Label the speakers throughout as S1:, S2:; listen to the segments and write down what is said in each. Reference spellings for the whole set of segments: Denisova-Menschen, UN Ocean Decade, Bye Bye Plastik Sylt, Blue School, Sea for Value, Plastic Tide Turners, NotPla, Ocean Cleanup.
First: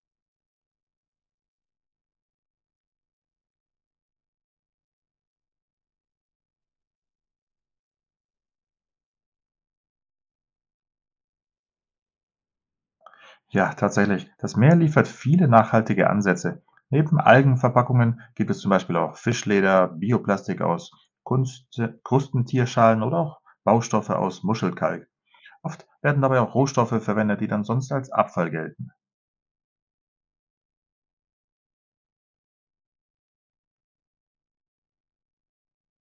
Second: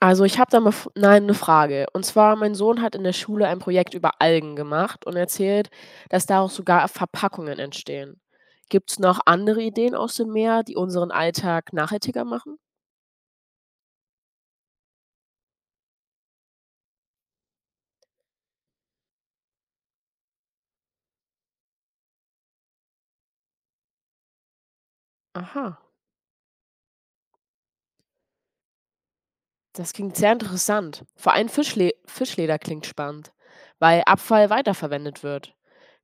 S1: Also, ich habe da mal F nein, 'ne Frage. Und zwar, mein Sohn hat in der Schule ein Projekt über Algen gemacht und erzählt, dass daraus sogar Verpackungen entstehen. Gibt es noch andere Ideen aus dem Meer, die unseren Alltag nachhaltiger machen?
S2: Ja, tatsächlich. Das Meer liefert viele nachhaltige Ansätze. Neben Algenverpackungen gibt es zum Beispiel auch Fischleder, Bioplastik aus Kunst, Krustentierschalen oder auch Baustoffe aus Muschelkalk.
S1: Aha,
S2: Oft werden dabei auch Rohstoffe verwendet, die dann sonst als Abfall gelten.
S1: das klingt sehr interessant. Vor allem Fischleder klingt spannend, weil Abfall weiterverwendet wird.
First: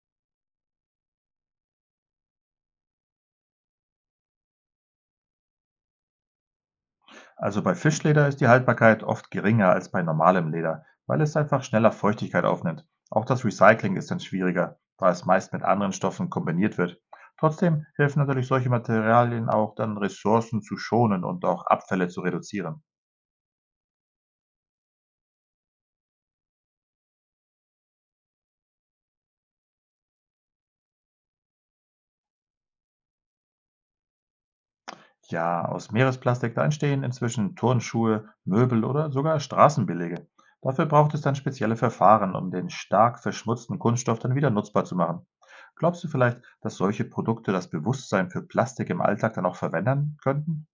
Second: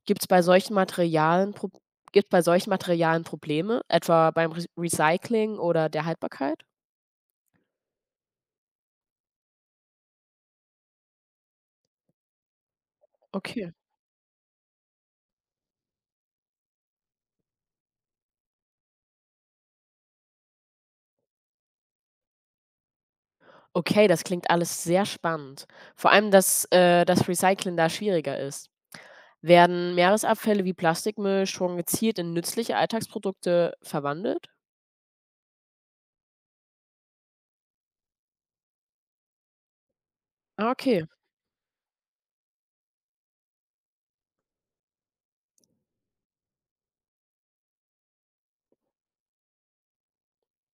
S1: Gibt's bei solchen Materialien Pro Gibt's bei solchen Materialien Probleme, etwa beim Re Recycling oder der Haltbarkeit?
S2: Also bei Fischleder ist die Haltbarkeit oft geringer als bei normalem Leder, weil es einfach schneller Feuchtigkeit aufnimmt. Auch das
S1: Okay.
S2: Recycling ist dann schwieriger, da es meist mit anderen Stoffen kombiniert wird. Trotzdem helfen natürlich solche Materialien auch dann Ressourcen zu schonen und auch Abfälle zu reduzieren.
S1: Okay, das klingt alles sehr spannend. Vor allem, dass das Recyceln da schwieriger ist. Werden Meeresabfälle wie Plastikmüll schon gezielt in nützliche Alltagsprodukte verwandelt?
S2: Ja, aus Meeresplastik, da entstehen inzwischen Turnschuhe, Möbel oder sogar Straßenbelege.
S1: Ah,
S2: Dafür
S1: okay.
S2: braucht es dann spezielle Verfahren, um den stark verschmutzten Kunststoff dann wieder nutzbar zu machen. Glaubst du vielleicht, dass solche Produkte das Bewusstsein für Plastik im Alltag dann auch verwässern könnten?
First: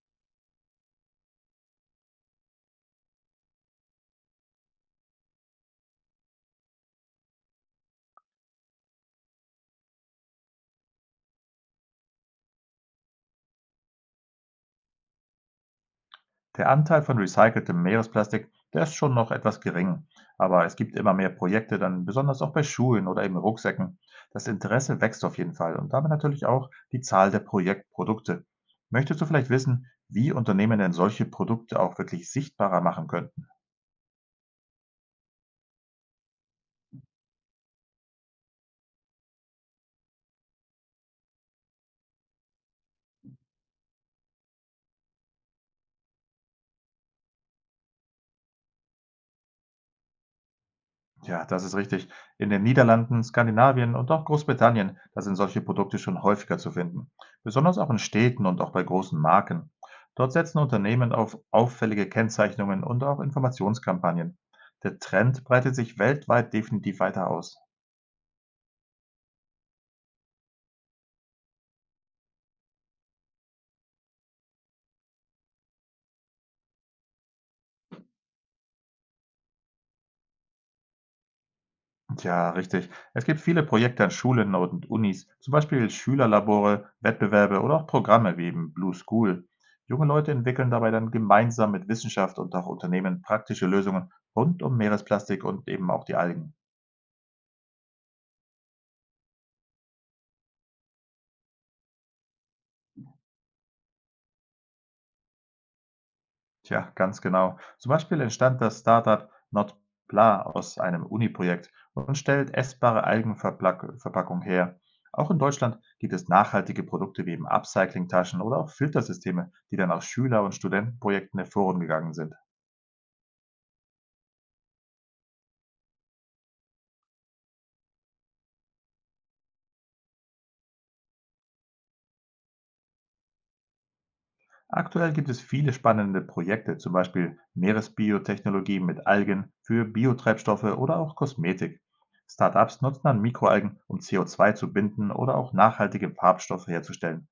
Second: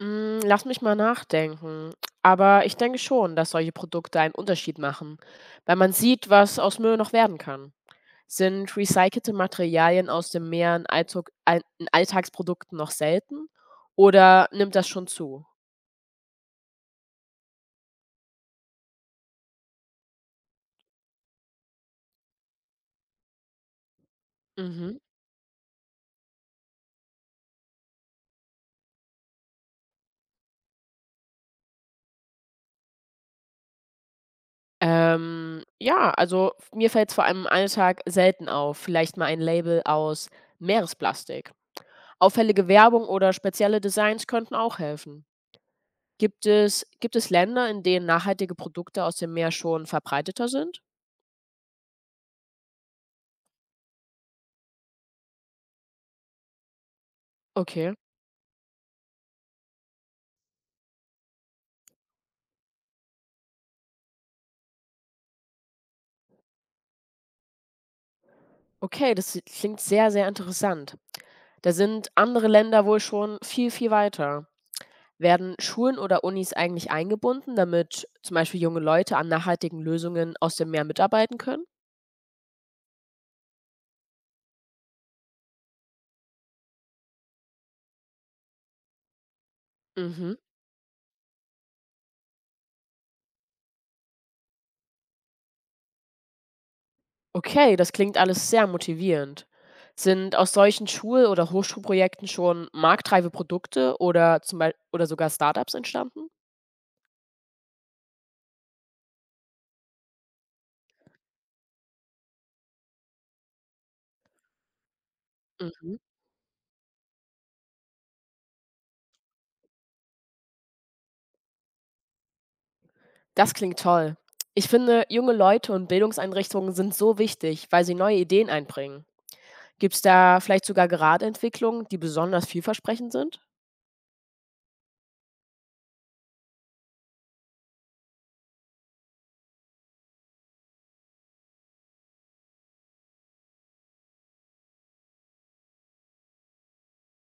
S1: Hm, lass mich mal nachdenken. Aber ich denke schon, dass solche Produkte einen Unterschied machen, weil man sieht, was aus Müll noch werden kann. Sind recycelte Materialien aus dem Meer in Alltagsprodukten noch selten oder nimmt das schon zu?
S2: Der Anteil von recyceltem Meeresplastik, der ist schon noch etwas gering, aber es gibt immer mehr Projekte dann, besonders auch bei Schulen oder eben Rucksäcken. Das
S1: Mhm.
S2: Interesse wächst auf jeden Fall und damit natürlich auch die Zahl der Projektprodukte. Möchtest du vielleicht wissen, wie Unternehmen denn solche Produkte auch wirklich sichtbarer machen können?
S1: Ja, also f mir fällt es vor allem im Alltag selten auf, vielleicht mal ein Label aus Meeresplastik. Auffällige Werbung oder spezielle Designs könnten auch helfen. Gibt es Länder, in denen nachhaltige Produkte aus dem Meer schon verbreiteter sind?
S2: Ja, das ist richtig. In den Niederlanden, Skandinavien und auch Großbritannien, da sind solche Produkte schon häufiger zu finden. Besonders auch
S1: Okay.
S2: in Städten und auch bei großen Marken. Dort setzen Unternehmen auf auffällige Kennzeichnungen und auch Informationskampagnen. Der Trend breitet sich weltweit definitiv weiter aus.
S1: Okay, das si klingt sehr, sehr interessant. Da sind andere Länder wohl schon viel, viel weiter. Werden Schulen oder Unis eigentlich eingebunden, damit zum Beispiel junge Leute an nachhaltigen Lösungen aus dem Meer mitarbeiten können?
S2: Ja, richtig. Es gibt viele Projekte an Schulen und Unis, zum Beispiel Schülerlabore, Wettbewerbe oder auch Programme wie eben Blue School. Junge Leute
S1: Mhm.
S2: entwickeln dabei dann gemeinsam mit Wissenschaft und auch Unternehmen praktische Lösungen rund um Meeresplastik und eben auch die Algen.
S1: Okay, das klingt alles sehr motivierend. Sind aus solchen Schul- oder Hochschulprojekten schon marktreife Produkte oder zum Beispiel oder sogar Startups entstanden?
S2: Tja, ganz genau. Zum Beispiel entstand das Startup NotPla aus einem Uni-Projekt und stellt essbare Algenverpackung her. Auch in Deutschland
S1: Mhm.
S2: gibt es nachhaltige Produkte wie eben Upcycling-Taschen oder auch Filtersysteme, die dann aus Schüler- und Studentenprojekten hervorgegangen sind.
S1: Das klingt toll. Ich finde, junge Leute und Bildungseinrichtungen sind so wichtig, weil sie neue Ideen einbringen. Gibt's da vielleicht sogar gerade Entwicklungen, die besonders vielversprechend sind?
S2: Aktuell gibt es viele spannende Projekte, zum Beispiel Meeresbiotechnologie mit Algen für Biotreibstoffe oder auch Kosmetik. Startups nutzen dann Mikroalgen, um CO2 zu binden oder auch nachhaltige Farbstoffe herzustellen.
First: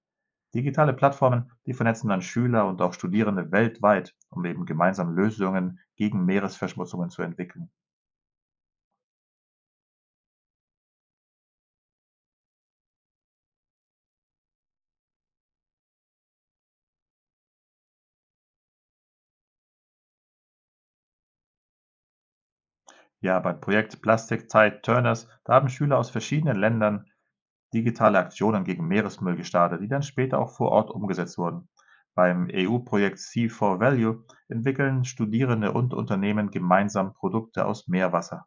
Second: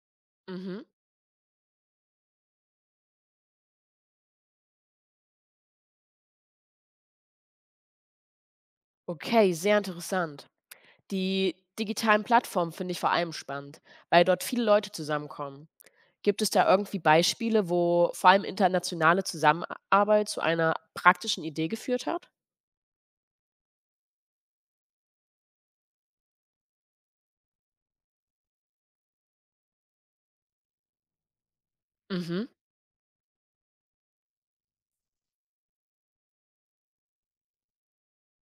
S1: Mhm.
S2: Digitale Plattformen, die vernetzen dann Schüler und auch Studierende weltweit, um eben gemeinsam Lösungen gegen Meeresverschmutzungen zu entwickeln.
S1: Okay, sehr interessant. Die digitalen Plattformen finde ich vor allem spannend, weil dort viele Leute zusammenkommen. Gibt es da irgendwie Beispiele, wo vor allem internationale Zusammenarbeit zu einer praktischen Idee geführt hat?
S2: Ja, beim Projekt Plastic Tide Turners, da haben Schüler aus verschiedenen Ländern digitale Aktionen gegen Meeresmüll gestartet, die dann später auch vor Ort umgesetzt wurden.
S1: Mhm.
S2: Beim EU-Projekt Sea for Value entwickeln Studierende und Unternehmen gemeinsam Produkte aus Meerwasser.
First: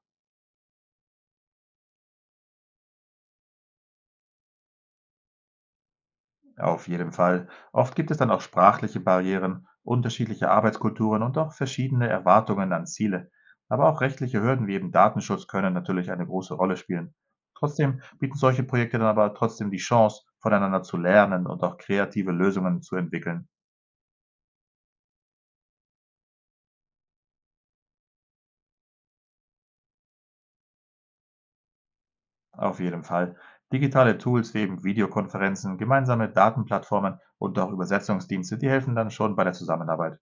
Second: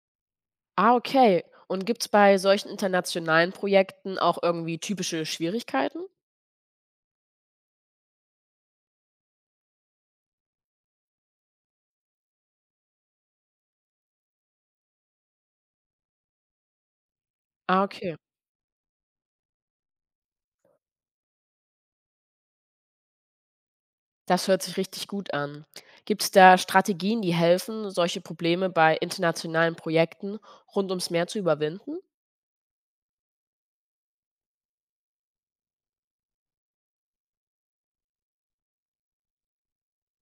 S1: Ah, okay. Und gibt es bei solchen internationalen Projekten auch irgendwie typische Schwierigkeiten?
S2: Auf jeden Fall. Oft gibt es dann auch sprachliche Barrieren, unterschiedliche Arbeitskulturen und auch verschiedene Erwartungen an Ziele. Aber auch rechtliche Hürden wie eben Datenschutz können natürlich eine große Rolle spielen.
S1: Ah,
S2: Trotzdem
S1: okay.
S2: bieten solche Projekte dann aber trotzdem die Chance, voneinander zu lernen und auch kreative Lösungen zu entwickeln.
S1: Das hört sich richtig gut an. Gibt es da Strategien, die helfen, solche Probleme bei internationalen Projekten rund ums Meer zu überwinden?
S2: Auf jeden Fall. Digitale Tools wie eben Videokonferenzen, gemeinsame Datenplattformen und auch Übersetzungsdienste, die helfen dann schon bei der Zusammenarbeit.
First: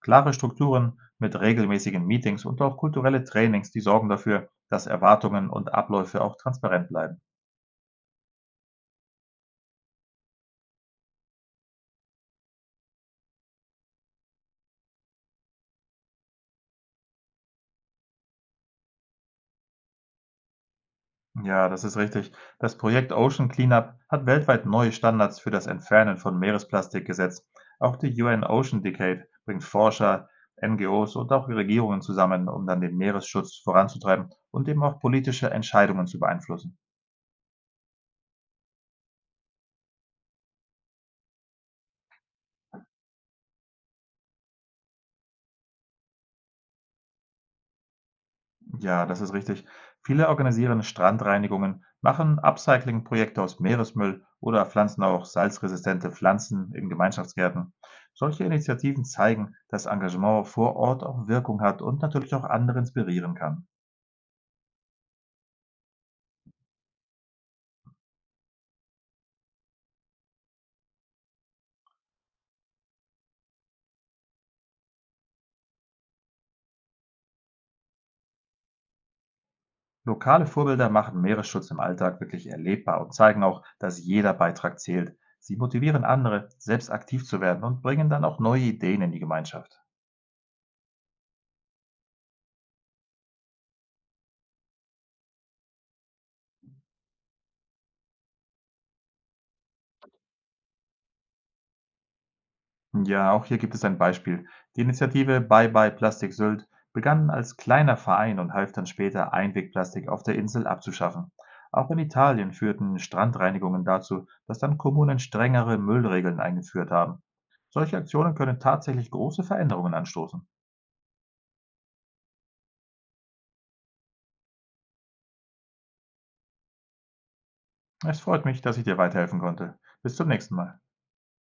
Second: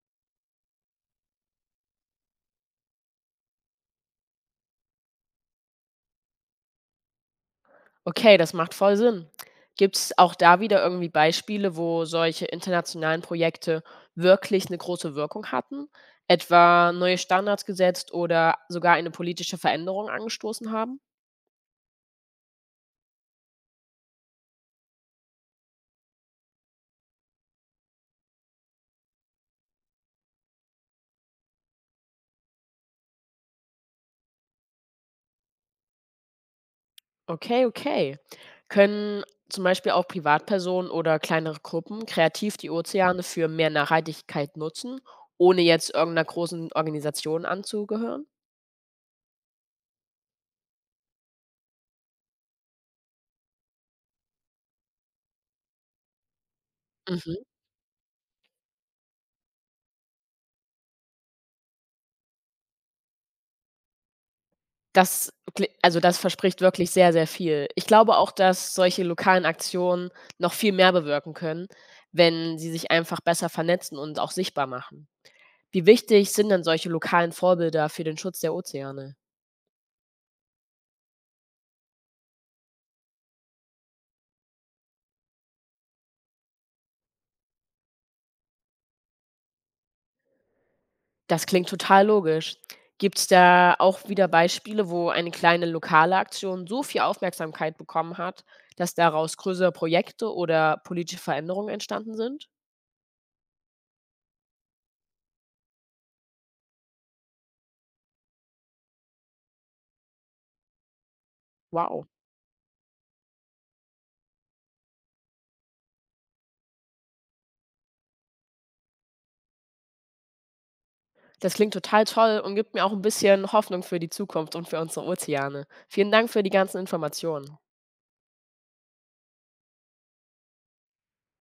S2: Klare Strukturen mit regelmäßigen Meetings und auch kulturelle Trainings, die sorgen dafür, dass Erwartungen und Abläufe auch transparent bleiben.
S1: Okay, das macht voll Sinn. Gibt's auch da wieder irgendwie Beispiele, wo solche internationalen Projekte wirklich eine große Wirkung hatten, etwa neue Standards gesetzt oder sogar eine politische Veränderung angestoßen haben?
S2: Ja, das ist richtig. Das Projekt Ocean Cleanup hat weltweit neue Standards für das Entfernen von Meeresplastik gesetzt. Auch die UN Ocean Decade bringt Forscher, NGOs und auch Regierungen zusammen, um dann den Meeresschutz voranzutreiben und eben auch politische Entscheidungen zu beeinflussen.
S1: Okay, okay. Können zum Beispiel auch Privatpersonen oder kleinere Gruppen kreativ die Ozeane für mehr Nachhaltigkeit nutzen, ohne jetzt irgendeiner großen Organisation anzugehören?
S2: Ja, das ist richtig. Viele organisieren Strandreinigungen, machen Upcycling-Projekte aus Meeresmüll oder pflanzen auch salzresistente Pflanzen in
S1: Mhm.
S2: Gemeinschaftsgärten. Solche Initiativen zeigen, dass Engagement vor Ort auch Wirkung hat und natürlich auch andere inspirieren kann.
S1: Das verspricht wirklich sehr, sehr viel. Ich glaube auch, dass solche lokalen Aktionen noch viel mehr bewirken können, wenn sie sich einfach besser vernetzen und auch sichtbar machen. Wie wichtig sind denn solche lokalen Vorbilder für den Schutz der Ozeane?
S2: Lokale Vorbilder machen Meeresschutz im Alltag wirklich erlebbar und zeigen auch, dass jeder Beitrag zählt. Sie motivieren andere, selbst aktiv zu werden und bringen dann auch neue Ideen in die Gemeinschaft.
S1: Das klingt total logisch. Gibt es da auch wieder Beispiele, wo eine kleine lokale Aktion so viel Aufmerksamkeit bekommen hat, dass daraus größere Projekte oder politische Veränderungen entstanden sind?
S2: Ja, auch hier gibt es ein Beispiel. Die Initiative Bye Bye Plastik Sylt begann als kleiner Verein und half dann später, Einwegplastik auf der Insel abzuschaffen. Auch in
S1: Wow.
S2: Italien führten Strandreinigungen dazu, dass dann Kommunen strengere Müllregeln eingeführt haben. Solche Aktionen können tatsächlich große Veränderungen anstoßen.
S1: Das klingt total toll und gibt mir auch ein bisschen Hoffnung für die Zukunft und für unsere Ozeane. Vielen Dank für die ganzen Informationen.
S2: Es freut mich, dass ich dir weiterhelfen konnte. Bis zum nächsten Mal.